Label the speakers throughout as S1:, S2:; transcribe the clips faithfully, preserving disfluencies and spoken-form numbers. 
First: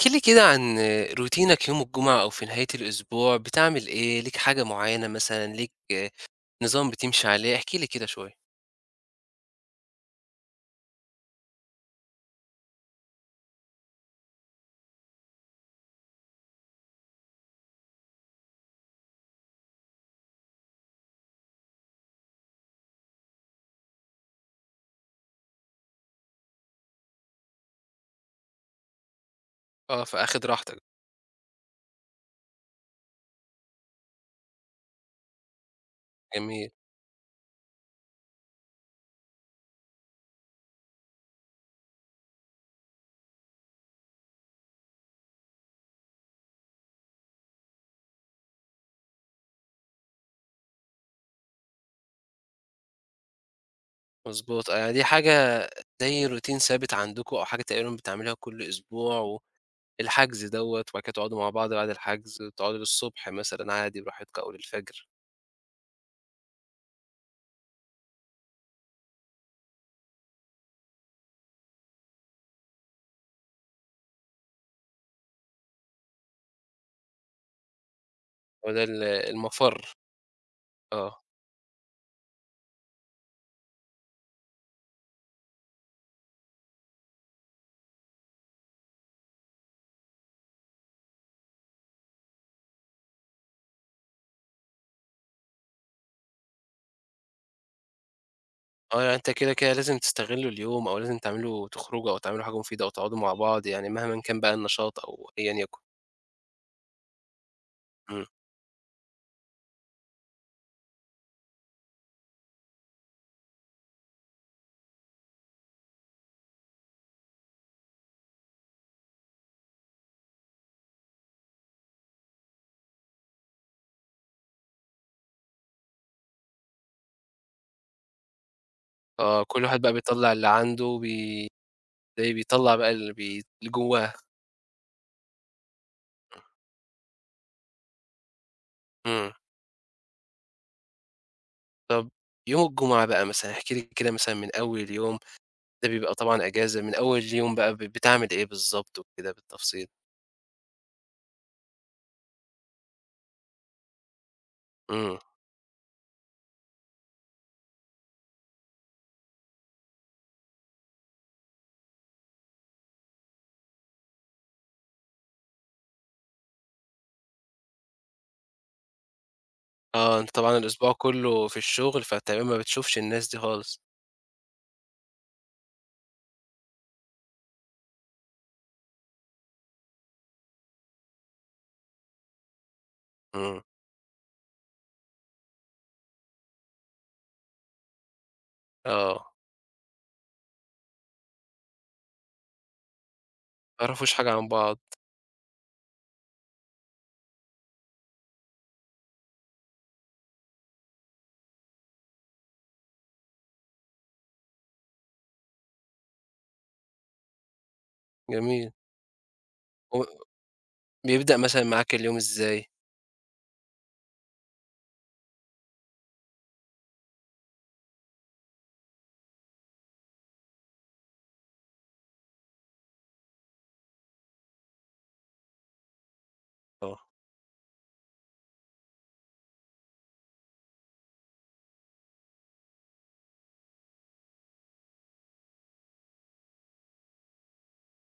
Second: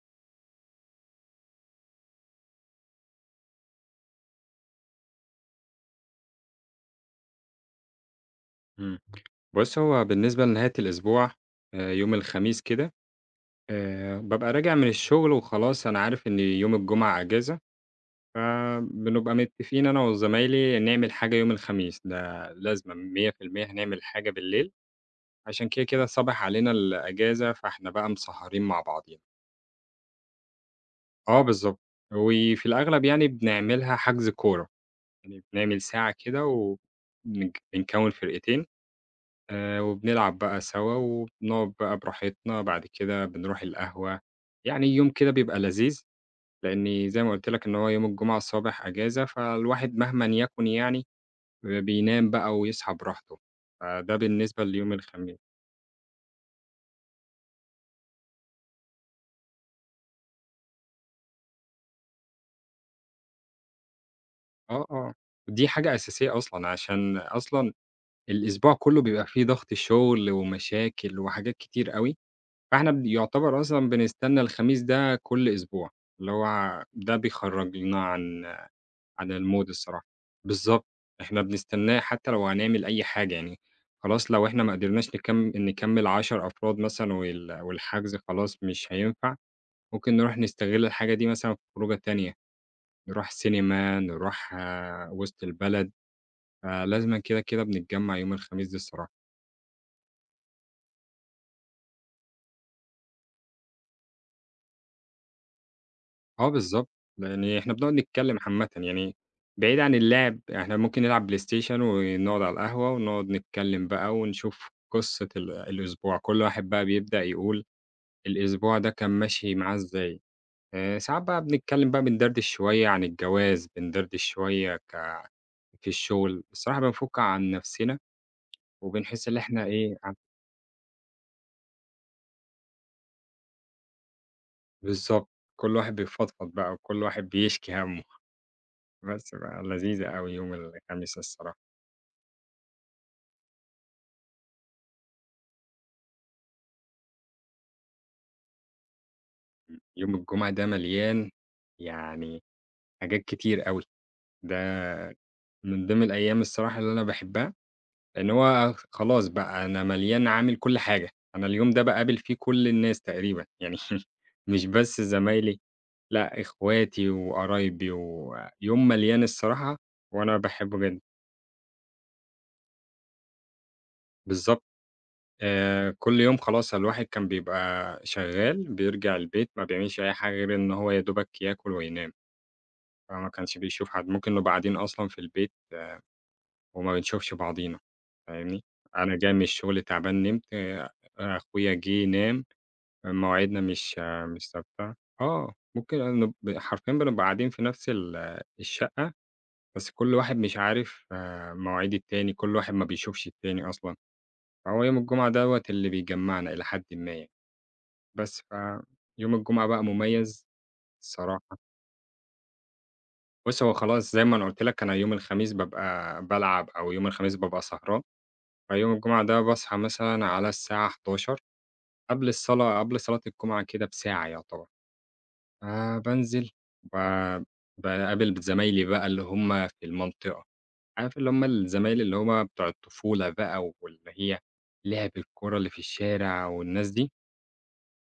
S1: احكِ لي كده عن روتينك يوم الجمعة أو في نهاية الأسبوع، بتعمل إيه؟ ليك حاجة معيّنة مثلًا، ليك نظام بتمشي عليه؟ احكِ لي كده شوية.
S2: إمم. بُص، هو بالنسبة لنهاية الأسبوع آآ يوم الخميس كده آآ بابقى راجع من الشغل وخلاص أنا عارف إن يوم الجمعة أجازة، فبنبقى متفقين أنا وزمايلي نعمل حاجة يوم الخميس، ده لازمًا مية في المية هنعمل حاجة بالليل، عشان كده، كده صابح علينا الأجازة، فإحنا بقى مسهرين مع بعضينا.
S1: آه، فآخد راحتك.
S2: آه بالضبط. وفي الأغلب يعني بنعملها حجز كورة، يعني بنعمل ساعة كده
S1: جميل.
S2: ونج بنكوّن فرقتين، آآ وبنلعب بقى سوا، وبنقعد بقى براحتنا، بعد كده بنروح القهوة، يعني يوم كده بيبقى لذيذ، لإني زي ما قُلت لك إن هو يوم الجمعة الصبح إجازة، فالواحد مهمًا يكن يعني بينام بقى ويصحى براحته، فده بالنسبة
S1: مضبوط، آه،
S2: ليوم
S1: يعني دي حاجة
S2: الخميس.
S1: زي روتين ثابت عندكم أو حاجة تقريبًا بتعملوها كل أسبوع، والحجز دوّة، وبعد كده تقعدوا مع بعض بعد الحجز، تقعدوا للصبح مثلًا عادي براحتكم أو
S2: آه،
S1: للفجر،
S2: آه، دي حاجة أساسية أصلًا، عشان أصلًا الأسبوع كله بيبقى فيه ضغط شغل ومشاكل وحاجات كتير أوي، فإحنا بن يعتبر أصلًا بنستنى الخميس ده كل أسبوع، اللي هو ده بيخرّجنا عن
S1: هو ده ال
S2: على المود
S1: المَفَر،
S2: الصراحة. بالضبط.
S1: آه.
S2: إحنا بنستناه حتى لو هنعمل أي حاجة يعني، خلاص لو إحنا ما قدرناش نكم نكمّل عشرة أفراد مثلًا وال والحجز خلاص مش هينفع، ممكن نروح نستغل الحاجة دي مثلًا في خروجة تانية، نروح سينما، نروح آه، وسط البلد، فلازمًا كده، كده بنتجمّع يوم الخميس دي
S1: آه، يعني
S2: الصراحة.
S1: أنت كده، كده لازم تستغلّوا اليوم أو لازم تعملوا تخرجوا أو تعملوا حاجة مفيدة أو تقعدوا مع بعض، يعني مهمًا كان بقى النشاط أو أيًا يكن.
S2: آه بالضبط، يعني إحنا بنقعد
S1: إمم.
S2: نتكلّم عامةً يعني بعيد عن اللعب، إحنا ممكن نلعب بلاي ستيشن ونقعد على القهوة ونقعد نتكلّم بقى ونشوف قصة ال الأسبوع، كل واحد بقى بيبدأ يقول الأسبوع ده كان ماشي معاه إزاي، آآ ساعات بقى بنتكلّم بقى بندردش شوية عن الجواز، بندردش شوية ك في الشغل، الصراحة بنفُك عن نَفْسنا وبنحس إن
S1: آه،
S2: إحنا
S1: كل واحد بقى
S2: إيه ع
S1: بيطلّع اللي عنده وبي تلاقيه بيطلّع بقى اللي بي اللي جواه.
S2: بالضبط، كل واحد بيفضفض بقى وكل واحد بيشكي هَمّه،
S1: إمم.
S2: بس بقى لذيذة أوي يوم الخميس الصراحة.
S1: طَب يوم الجمعة بقى مثلًا، احكِ لي كده مثلًا من أول يوم، ده بيبقى طبعًا إجازة، من أول يوم بقى ب بتعمل إيه بالضبط وكده بالتفصيل؟
S2: يوم الجمعة ده مليان يعني حاجات كتير أوي، ده
S1: إمم.
S2: من ضمن الأيام الصراحة اللي أنا باحبها، لإن هو خلاص بقى أنا مليان عامل كل حاجة، أنا اليوم ده باقابل فيه كل الناس تقريبًا، يعني مش بس زمايلي، لأ إخواتي وقرايبي، ويوم مليان الصراحة
S1: آه، أنت
S2: وأنا
S1: طبعًا
S2: باحبه
S1: الأسبوع
S2: جدًا.
S1: كُلّه في الشغل، فتقريبًا ما بتشوفش الناس دي خالص.
S2: بالضبط، آآ كل يوم خلاص الواحد كان بيبقى شغال، بيرجع البيت ما بيعملش أي حاجة غير إن هو يا دوبك ياكل وينام، فما كانش
S1: إمم.
S2: بيشوف حد، ممكن نبقى قاعدين أصلًا في البيت وما بنشوفش بعضينا فاهمني؟ أنا جاي
S1: آه،
S2: من الشغل تعبان نمت، آه، أخويا جِه نام، مواعيدنا
S1: ما
S2: مش
S1: يعرفوش
S2: آه،
S1: حاجة عن
S2: مش
S1: بعض.
S2: ثابتة آه، ممكن نب حرفيًا بنبقى قاعدين في نفس ال الشقة، بس كل واحد مش عارف آه، مواعيد التاني، كل واحد ما بيشوفش التاني أصلًا، فهو يوم الجمعة دوّة اللي بيجمّعنا إلى حدٍ ما يعني، بس
S1: جميل.
S2: فيوم الجمعة بقى
S1: و
S2: مميز
S1: بيبدأ
S2: الصراحة.
S1: مثلًا معاك اليوم إزاي؟
S2: بُص، هو خلاص زي ما أنا قُلت لك أنا يوم الخميس بابقى بالعب أو يوم الخميس بابقى سهران. فيوم الجمعة ده باصحى مثلًا على الساعة حداشر قبل الصلاة قبل صلاة الجمعة كده بساعة يعتبر، فبانزل ب
S1: آه،
S2: باقابل زمايلي بقى اللي هم في المنطقة، عارف اللي هم الزمايل اللي هم بتوع الطفولة بقى واللي هي لعب الكورة اللي في الشارع والناس دي،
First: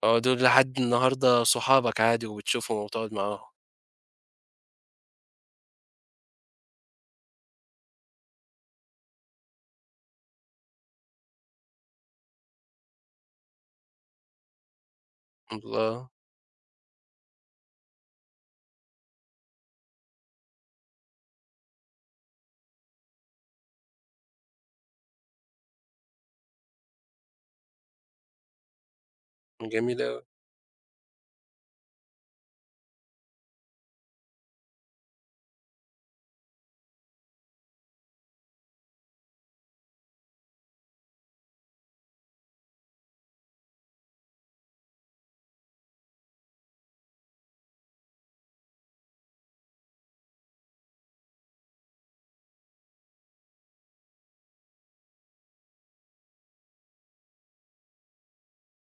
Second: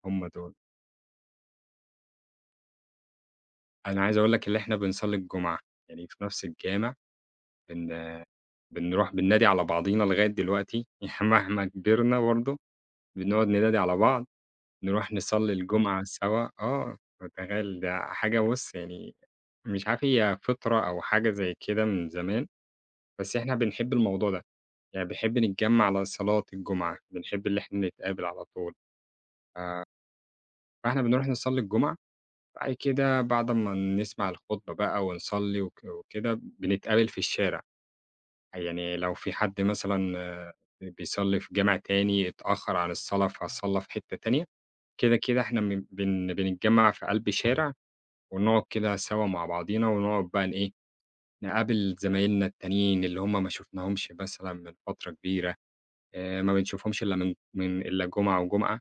S1: آه،
S2: هم
S1: دول
S2: دول.
S1: لحد النهارده صحابك عادي وبتشوفهم وبتقعد معاهم.
S2: أنا عايز أقول لك اللي إحنا بنصلي الجمعة يعني في نفس الجامع، بن بنروح بننادي على بعضينا لغاية دلوقتي، يعني مهما كبرنا برضه بنقعد ننادي على بعض. نروح نصلّي الجمعة
S1: الله!
S2: سوا آه، فتخيّل ده حاجة بُص يعني مش عارف هي فطرة أو حاجة زي كده من زمان، بس إحنا بنحب الموضوع ده، يعني بنحب نتجمّع على صلاة الجمعة، بنحب اللي إحنا نتقابل على طول، ف
S1: جميل أوي.
S2: فإحنا بنروح نصلّي الجمعة، بعد كده بعد ما نسمع الخطبة بقى ونصلّي وك وكده بنتقابل في الشارع، يعني لو في حد مثلًا آه، بيصلّي في جامع تاني اتأخّر عن الصلاة فصلّى في حتة تانية، كده، كده إحنا م بن بنتجمّع في قلب شارع ونقعد كده سوا مع بعضينا ونقعد بقى ن إيه، نقابل زمايلنا التانيين اللي هم ما شُفناهمش مثلًا من فترة كبيرة، آآ ما بنشوفهمش إلا من من إلا جمعة وجمعة،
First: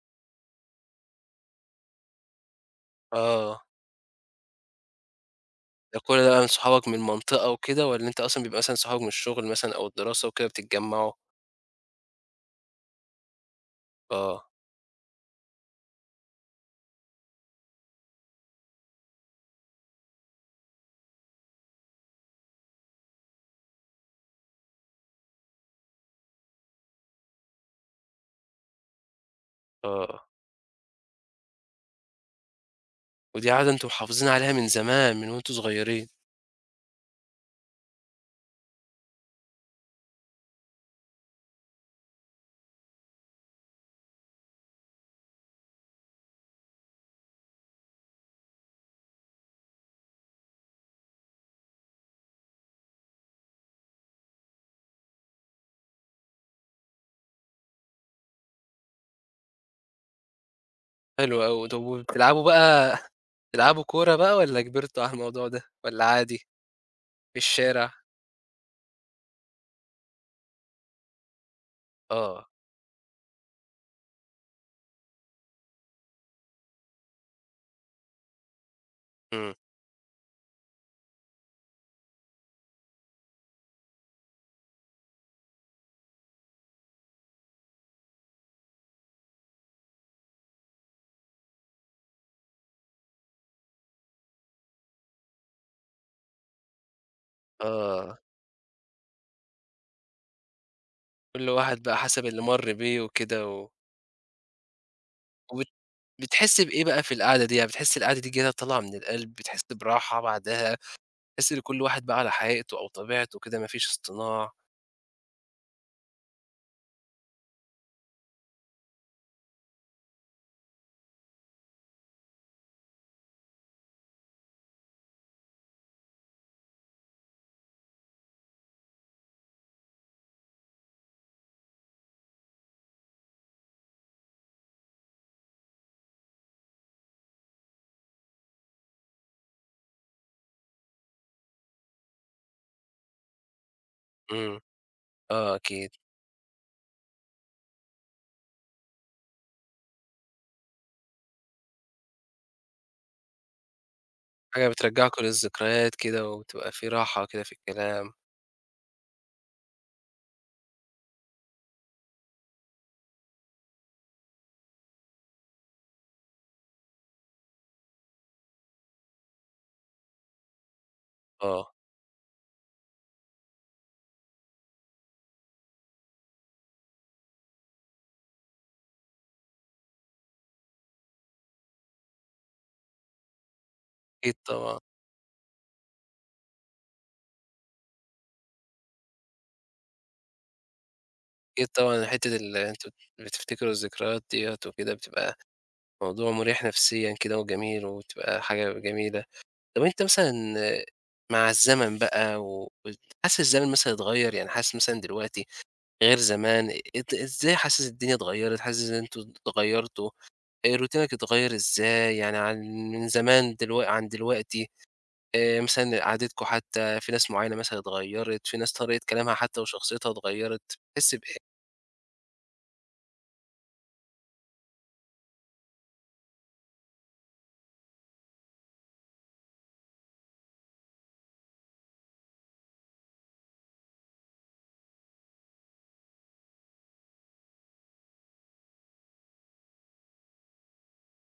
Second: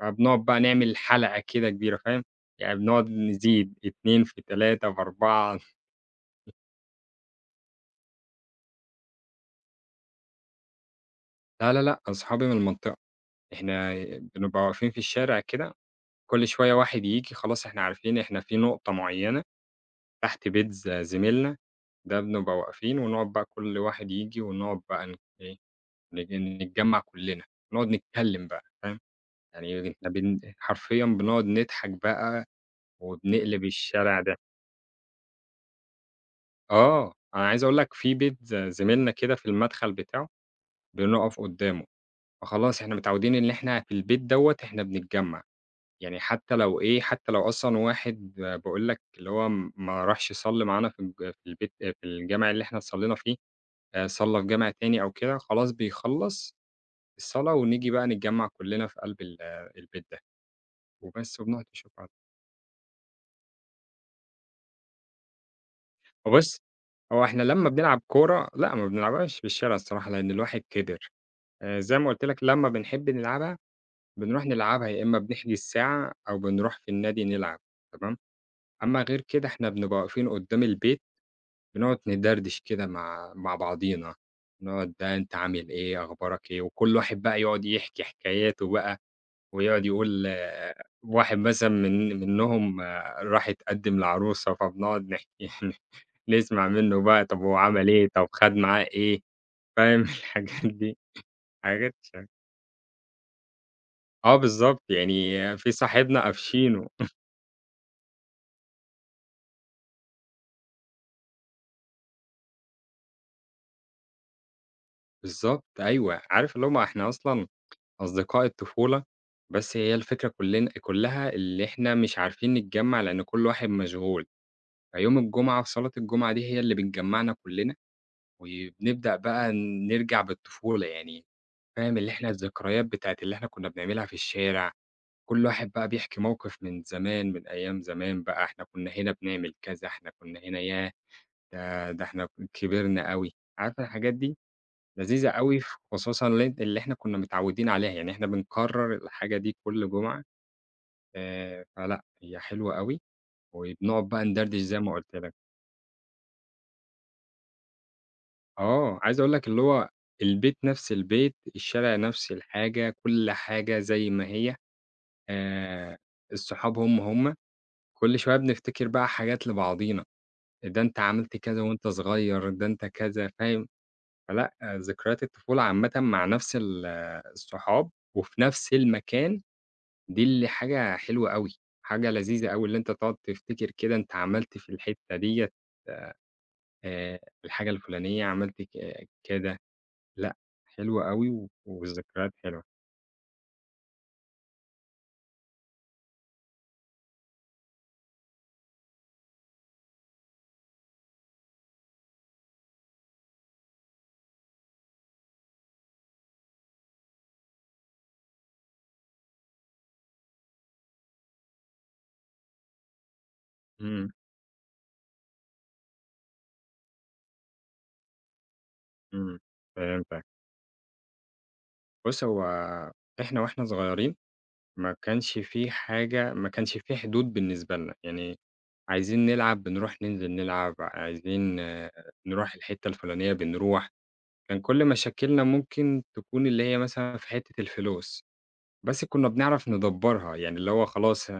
S2: فبنقعد بقى نعمل حلقة كده كبيرة فاهم؟ يعني بنقعد
S1: آه،
S2: نزيد اتنين في تلاتة في أربعة
S1: ده كل ده بقى من صحابك من المنطقة وكده والّا أنت أصلًا بيبقى مثلًا صحابك من الشغل مثلًا أو الدراسة وكده بتتجمعوا؟
S2: لا، لا، لأ، أصحابي من المنطقة، إحنا
S1: آه،
S2: بنبقى واقفين في الشارع كده كل شوية واحد ييجي خلاص إحنا عارفين إحنا في نقطة معينة تحت بيت ز زميلنا، ده بنبقى واقفين ونقعد بقى كل واحد ييجي ونقعد بقى ن إيه نج نتجمّع كلّنا، نقعد نتكلّم بقى فاهم، يعني إحنا
S1: آه،
S2: بن حرفيًا بنقعد نضحك بقى
S1: ودي
S2: وبنقلب
S1: عادة أنتم
S2: الشارع
S1: محافظين
S2: ضحك.
S1: عليها من زمان من وأنتم صغيرين.
S2: آه، أنا عايز أقول لك في بيت ز زميلنا كده في المدخل بتاعه بنقف قدّامه، فخلاص إحنا متعودين إن إحنا في البيت دوّة إحنا بنتجمّع، يعني حتى لو إيه، حتى لو أصلًا واحد باقول لك اللي هو م- ما راحش يصلّي معانا في الج في البيت آه، في الجامع اللي إحنا صلّينا فيه، آآ صلّى في جامع تاني أو كده، خلاص بيخلّص الصلاة ونيجي بقى نتجمّع كلّنا في قلب ال آه، البيت ده. وبس
S1: حلو
S2: وبنقعد
S1: أوي، طب
S2: نشوف بعض.
S1: وبتلعبوا بقى بتلعبوا كورة بقى والّا كبرتوا على الموضوع ده والّا عادي
S2: وبُص، هو
S1: في
S2: إحنا لمّا
S1: الشارع؟
S2: بنلعب كورة لأ، ما بنلعبهاش في الشارع الصراحة لإن الواحد كِبِر، آآ زي ما قُلت لك
S1: آه،
S2: لمّا بنحب نلعبها، بنروح نلعبها يا إمّا بنحجز ساعة أو بنروح في النادي نلعب تمام، أمّا غير كده
S1: إمم،
S2: إحنا بنبقى واقفين قدّام البيت بنقعد ندردش كده مع مع بعضينا، نقعد بقى أنت عامل إيه، أخبارك إيه، وكل واحد بقى يقعد يحكي حكاياته بقى ويقعد يقول آه، واحد مثلًا من منّهم آه، راح اتقدّم لعروسة فبنقعد نحكي نسمع منّه بقى طب هو عمل إيه،
S1: آه،
S2: طب خَد معاه إيه، فاهم الحاجات دي،
S1: كل واحد
S2: حاجات
S1: بقى حسب
S2: شَبه
S1: اللي مَر بيه وكده و
S2: آه بالضبط، يعني
S1: وبت
S2: في صاحبنا
S1: بتحس بإيه
S2: قافشينه،
S1: بقى في القعدة دي؟ يعني بتحس القعدة دي كده طالعة من القلب، بتحس براحة بعدها، بتحس إن كل واحد بقى على حقيقته أو طبيعته كده ما فيش اصطناع؟
S2: بالضبط أيوه، عارف اللي هم إحنا أصلًا أصدقاء الطفولة، بس هي الفكرة كلّنا كلّها اللي إحنا مش عارفين نتجمّع لإن كل واحد مشغول، فيوم الجمعة وصلاة الجمعة دي هي اللي بتجمّعنا كلّنا، وبنبدأ بقى نرجع بالطفولة يعني، فاهم اللي إحنا الذكريات بتاعة اللي إحنا كنّا بنعملها في الشارع. كل واحد بقى بيحكي موقف من زمان، من أيام زمان بقى، إحنا كنا هنا بنعمل كذا، إحنا كنا هنا ياه! ده ده إحنا كبرنا أوي، عارفة الحاجات دي
S1: إمم،
S2: لذيذة
S1: آه
S2: أوي ف
S1: أكيد،
S2: خصوصًا اللي أنت اللي إحنا كنا متعودين عليها، يعني إحنا بنكرر الحاجة دي كل جمعة، آآ، فلأ هي حلوة أوي، وبنقعد بقى ندردش
S1: حاجة
S2: زي ما قُلت
S1: بترجّعكم
S2: لك،
S1: للذكريات كده وبتبقى في راحة كده في الكلام.
S2: آه، عايز أقول لك اللي هو البيت نفس البيت، الشارع نفس الحاجة، كل حاجة زي ما هي، آآ، الصحاب هم، هم، كل شوية بنفتكر بقى حاجات لبعضينا. ده أنت عملت كذا
S1: آه،
S2: وأنت صغير، ده أنت كذا فاهم؟ فلأ، ذكريات الطفولة عامةً مع نفس ال الصحاب وفي نفس المكان، دي اللي حاجة حلوة أوي، حاجة لذيذة أوي اللي أنت تقعد تفتكر كده أنت
S1: أكيد
S2: عملت في
S1: طبعًا.
S2: الحتة ديّة آآ الحاجة الفلانية، عملت ك كده، لأ، حلوة أوي و
S1: أكيد طبعًا
S2: والذكريات
S1: حتة ال
S2: حلوة.
S1: أنتم بتفتكروا الذكريات ديّة وكده بتبقى موضوع مريح نفسيًا كده وجميل وبتبقى حاجة جميلة. طب أنت مثلًا مع الزمن بقى و وحاسس الزمن مثلًا اتغيّر؟ يعني حاسس مثلًا دلوقتي غير زمان، أنت إزاي حاسس الدنيا اتغيّرت، حاسس إن أنتم اتغيّرتوا، آآ روتينك اتغيّر إزاي يعني عن من زمان دلوق عن
S2: إمم،
S1: دلوقتي، آآ مثلًا قعدتكم حتى في ناس معيّنة مثلًا اتغيّرت، في ناس طريقة كلامها
S2: إمم،
S1: حتى وشخصيتها
S2: فهمتك.
S1: اتغيّرت، بتحس بإيه؟
S2: بُص، هو إحنا وإحنا صغيرين ما كانش في حاجة ما كانش في حدود بالنسبة لنا، يعني عايزين نلعب بنروح ننزل نلعب، عايزين آه، نروح الحتة الفلانية بنروح، كان كل مشاكلنا ممكن تكون اللي هي مثلًا في حتة الفلوس، بس كنا بنعرف ندبّرها، يعني اللي هو خلاص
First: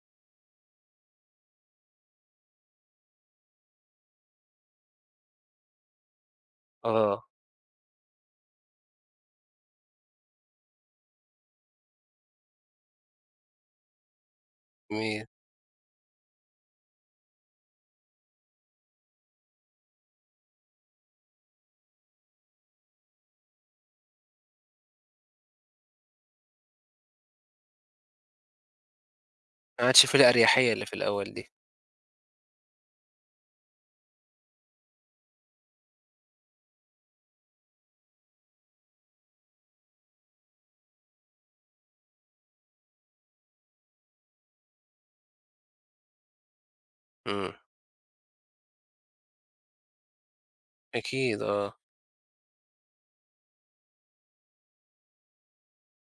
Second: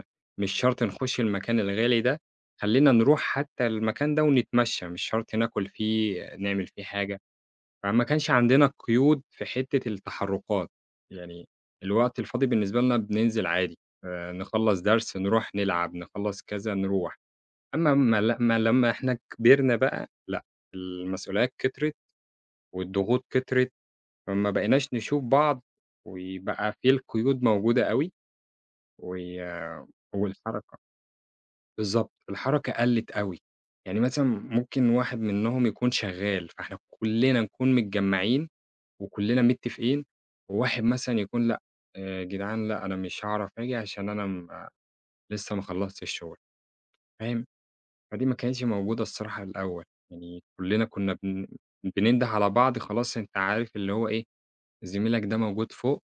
S2: مش شرط نخش المكان الغالي ده، خلّينا نروح حتى المكان ده ونتمشى، مش شرط ناكل فيه، نعمل فيه حاجة.
S1: آه،
S2: فما كانش عندنا قيود في حتّة التحرُّكات، يعني الوقت الفاضي بالنسبة لنا بننزل عادي، آآ نخلّص درس
S1: جميل،
S2: نروح نلعب، نخلّص كذا نروح، أمّا ما ل ما لمّا إحنا كبرنا بقى لأ، المسؤوليات كترت والضغوط كترت، فما بقيناش نشوف بعض وبقى في القيود موجودة أوي وي
S1: ما عادش في الأريحية
S2: والحركة
S1: اللي في الأول دي،
S2: بالضبط، الحركة قَلِّت أوي، يعني مثلًا ممكن واحد منّهم يكون شغّال، فإحنا كُلّنا نكون متجمّعين وكلّنا متّفقين، وواحد مثلًا يكون لأ، آآ جدعان لأ أنا مش هاعرف آجي عشان أنا م لسه ما خلّصتش الشغل، فاهم؟
S1: إمم،
S2: فدي ما كانتش موجودة الصراحة الأول، يعني كلّنا كُنّا
S1: أكيد
S2: بن
S1: آه،
S2: بننده على بعض خلاص أنت عارف اللي هو إيه، زميلك ده موجود فوق،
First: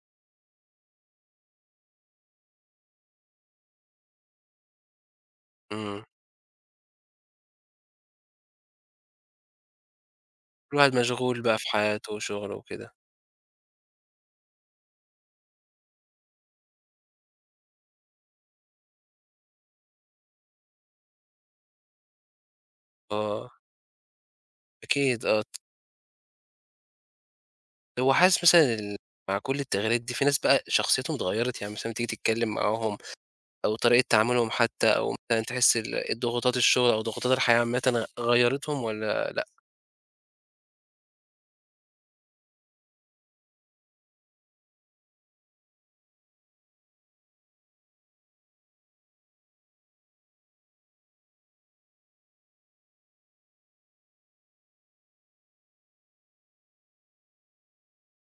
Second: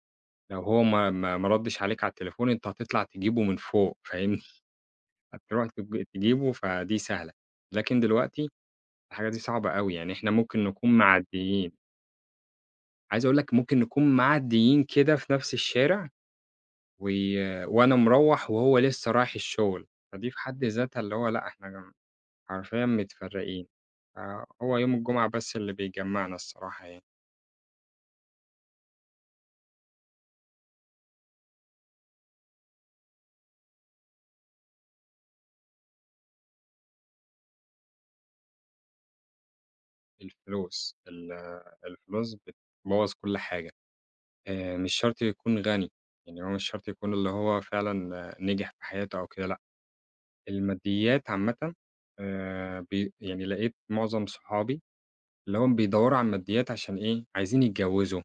S2: لو هو ما ما ما ردّش عليك على التليفون أنت هتطلع تجيبه من فوق فاهمني؟ هتروح
S1: إمم،
S2: تج تجيبه فدي سهلة، لكن دلوقتي الحاجة دي صعبة أوي، يعني إحنا ممكن
S1: كل واحد
S2: نكون
S1: مشغول بقى في
S2: معدّيين،
S1: حياته وشغله وكده.
S2: عايز أقول لك ممكن نكون معدّيين كده في نفْس الشارع و وأنا مروّح وهو لسه رايح الشغل، فدي في حد ذاتها اللي هو لأ إحنا م حرفيًا
S1: آه،
S2: متفرّقين، فهو يوم
S1: أكيد
S2: الجمعة
S1: آه،
S2: بس اللي بيجمّعنا الصراحة يعني،
S1: هو حاسس مثلًا ال مع كل التغييرات دي في ناس بقى شخصيتهم اتغيّرت، يعني مثلًا تيجي تتكلم معاهم أو طريقة تعاملهم حتى أو مثلًا تحس ال الضغوطات الشغل أو ضغوطات الحياة عامةً غيّرتهم والّا لأ،
S2: الفلوس ال الفلوس بتبوّظ كل حاجة، آآ مش شرط يكون غني، يعني هو مش شرط يكون اللي هو فعلًا آه، نجح في حياته أو كده لأ، الماديات عامةً آآ بي يعني لقيت معظم صحابي اللي هُم بيدوّروا على الماديات عشان إيه، عايزين يتجوّزوا،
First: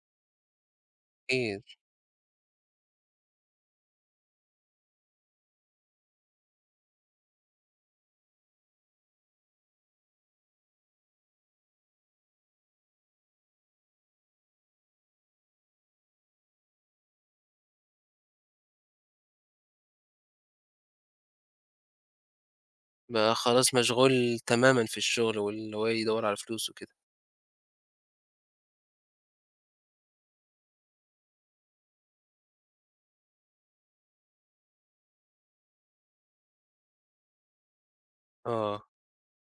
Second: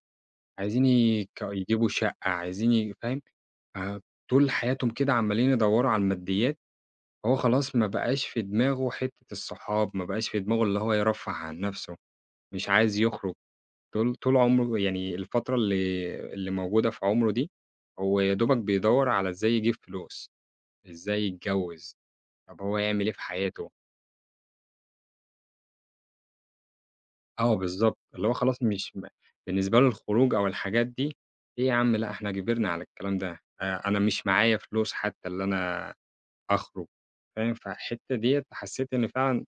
S2: عايزين يك
S1: إيه
S2: يجيبوا شقة، عايزين ي فاهم؟ آآ طول حياتهم كده عمّالين يدوّروا على الماديّات، هو خلاص ما بقاش في دماغه حتّة الصحاب، ما بقاش في دماغه اللي هو يرفّه عن نَفْسه، مش عايز يخرج، طول طول عمره يعني الفترة اللي اللي موجودة في عمره دي، هو يا دوبك بيدوّر على إزاي يجيب فلوس، إزاي يتجوّز، طب هو يعمل إيه في
S1: بقى
S2: حياته؟
S1: خلاص مشغول تمامًا في الشغل وإن هو يدوّر على فلوس وكده؟
S2: آه بالضبط، اللي هو خلاص مش م بالنسبة له الخروج أو الحاجات دي، إيه يا عم لأ إحنا كبرنا على الكلام ده، آآ أنا مش معايا فلوس حتّى اللي أنا أخرج، فاهم؟ فالحتّة ديّة
S1: آه،
S2: حسّيت إن فعلًا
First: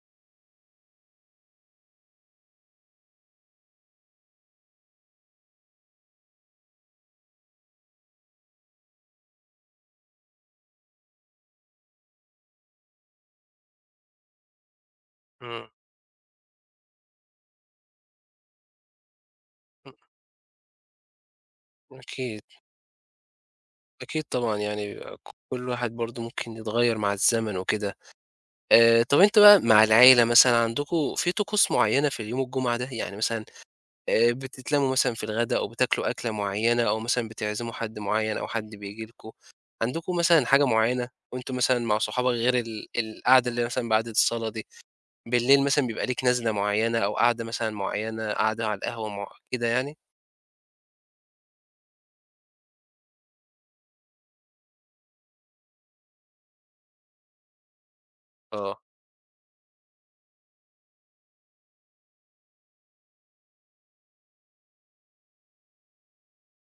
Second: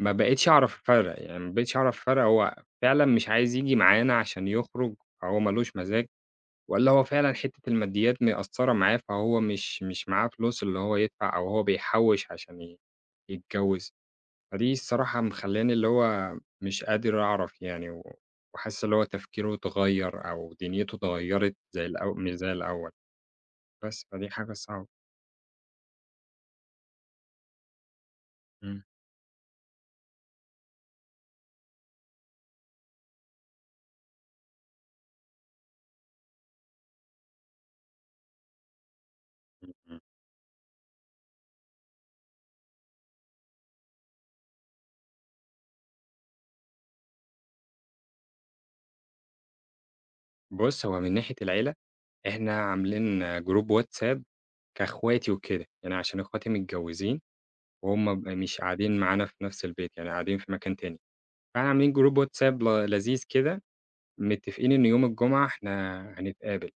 S2: ما بقيتش أعرف أفرّق، يعني ما بقيتش أعرف أفرّق هو فعلًا مش عايز ييجي معانا عشان يخرج، فهو ما لوش مزاج، والّا هو فعلًا حتّة الماديات مأثّرة معاه، فهو مش مش معاه فلوس اللي هو يدفع أو هو بيحوّش عشان ي يتجوّز. فدي الصراحة
S1: إمم،
S2: مخلّياني اللي هو مش قادر أعرف يعني و وحاسس اللي هو تفكيره
S1: إمم،
S2: اتغيّر أو دنيته اتغيّرت زي الأو مش
S1: أكيد،
S2: زي الأول، بس،
S1: أكيد
S2: فدي حاجة
S1: طبعًا
S2: صعبة.
S1: يعني بيبقى ك كل واحد برضه ممكن يتغيّر مع الزمن وكده.
S2: إمم،
S1: آآ، طَب أنت بقى مع العيلة مثلًا عندكم في طقوس معيّنة في اليوم الجمعة ده؟ يعني مثلًا آآ بتتلمّوا مثلًا في الغدا أو بتاكلوا أكلة معيّنة أو مثلًا بتعزموا حد معيّن أو حد بييجي لكم،
S2: إمم، إمم.
S1: عندكم مثلًا حاجة معيّنة وأنتم مثلًا مع صحابك غير ال القعدة اللي مثلًا بعد الصلاة دي، بالليل مثلًا بيبقى ليك نزلة معيّنة أو قعدة مثلًا معيّنة، قعدة على القهوة مع كده يعني؟
S2: بُص، هو من ناحية العيلة إحنا عاملين جروب واتساب كأخواتي وكده، يعني عشان أخواتي متجوّزين وهُم ب مش
S1: آه،
S2: قاعدين معانا في نفس البيت، يعني قاعدين في مكان تاني، فإحنا عاملين جروب واتساب ل لذيذ كده، متّفقين إن يوم الجمعة إحنا هنتقابل،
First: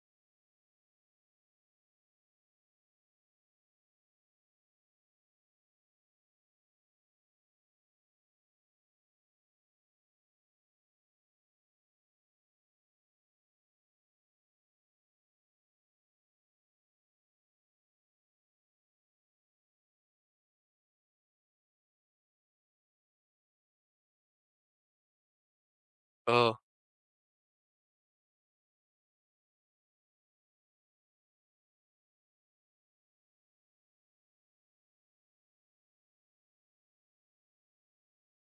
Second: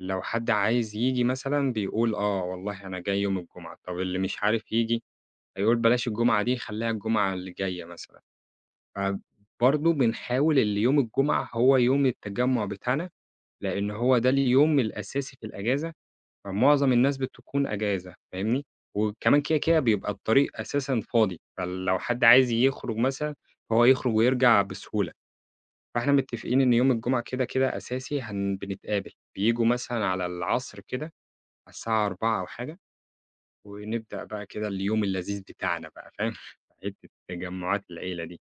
S2: لو حد عايز ييجي مثلًا بيقول آه والله أنا جاي يوم الجمعة، طب اللي مش عارف ييجي هيقول بلاش الجمعة دي خلّيها الجمعة اللي جاية مثلًا، فبرضه بنحاول اللي يوم الجمعة هو يوم التجمُّع بتاعنا، لإن هو ده اليوم الأساسي في الأجازة فمعظم الناس بتكون أجازة فاهمني، وكمان كده، كده بيبقى الطريق أساسًا فاضي، فلو حد عايز يخرج مثلًا، فهو يخرج ويرجع بسهولة، فإحنا متفقين
S1: آه،
S2: إن يوم الجمعة كده، كده أساسي هن بنتقابل، بييجوا مثلًا على العصر كده، على الساعة أربعة أو حاجة، ونبدأ بقى كده اليوم اللذيذ بتاعنا بقى فاهم، حتة تجمعات العيلة دي،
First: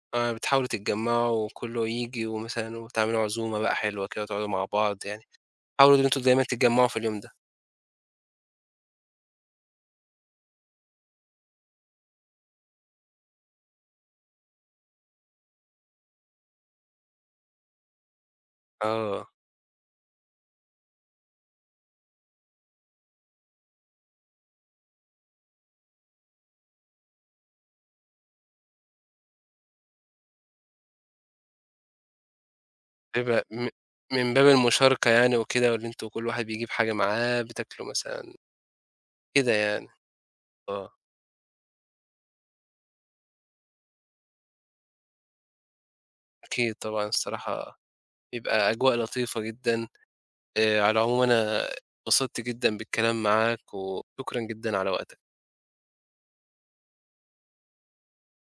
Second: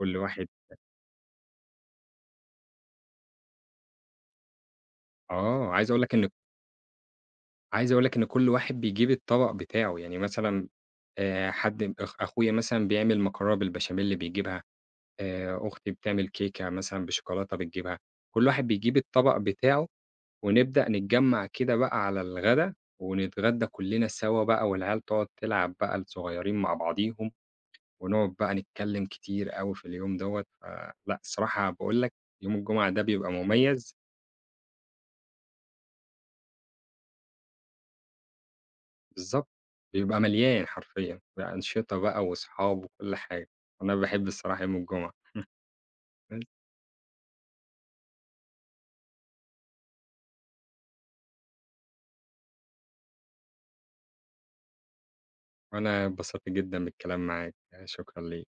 S2: كل
S1: آه،
S2: واحد
S1: بتحاولوا تتجمّعوا وكلّه ييجي ومثلًا وتعملوا عزومة بقى حلوة كده وتقعدوا مع بعض يعني،
S2: آه، عايز
S1: حاولوا
S2: أقول
S1: إن
S2: لك
S1: أنتم
S2: إن
S1: دايمًا تتجمّعوا في اليوم ده.
S2: عايز أقول لك إن كل واحد بيجيب الطبق بتاعه، يعني مثلًا آآ، حد أخ أخويا مثلًا بيعمل مكرونة بالبشاميل بيجيبها، آآ أختي بتعمل كيكة مثلًا بشوكولاتة بتجيبها، كل واحد بيجيب
S1: آه،
S2: الطبق بتاعه، ونبدأ نتجمّع كده بقى على الغدا، ونتغدى كلّنا سوا بقى والعيال تقعد تلعب بقى الصغيّرين مع بعضيهم، ونقعد بقى نتكلّم كتير أوي في اليوم دوّة، فلأ الصراحة باقول لك يوم الجمعة ده بيبقى
S1: بيبقى م
S2: مميز
S1: من باب المشاركة يعني وكده واللي أنتم كل واحد بيجيب حاجة معاه بتاكلوا مثلًا
S2: بالضبط،
S1: كده يعني،
S2: بيبقى مليان
S1: آه،
S2: حرفيًا بأنشطة بقى وأصحاب وكل حاجة، أنا باحب الصراحة يوم الجمعة بس،
S1: أكيد طبعًا الصراحة بيبقى أجواء لطيفة جدًا. آآ، على العموم أنا اتبسطت جدًا بالكلام معاك، وشكرًا جدًا على وقتك.
S2: وأنا اتبسطت جدًا بالكلام معاك، شكرًا ليك.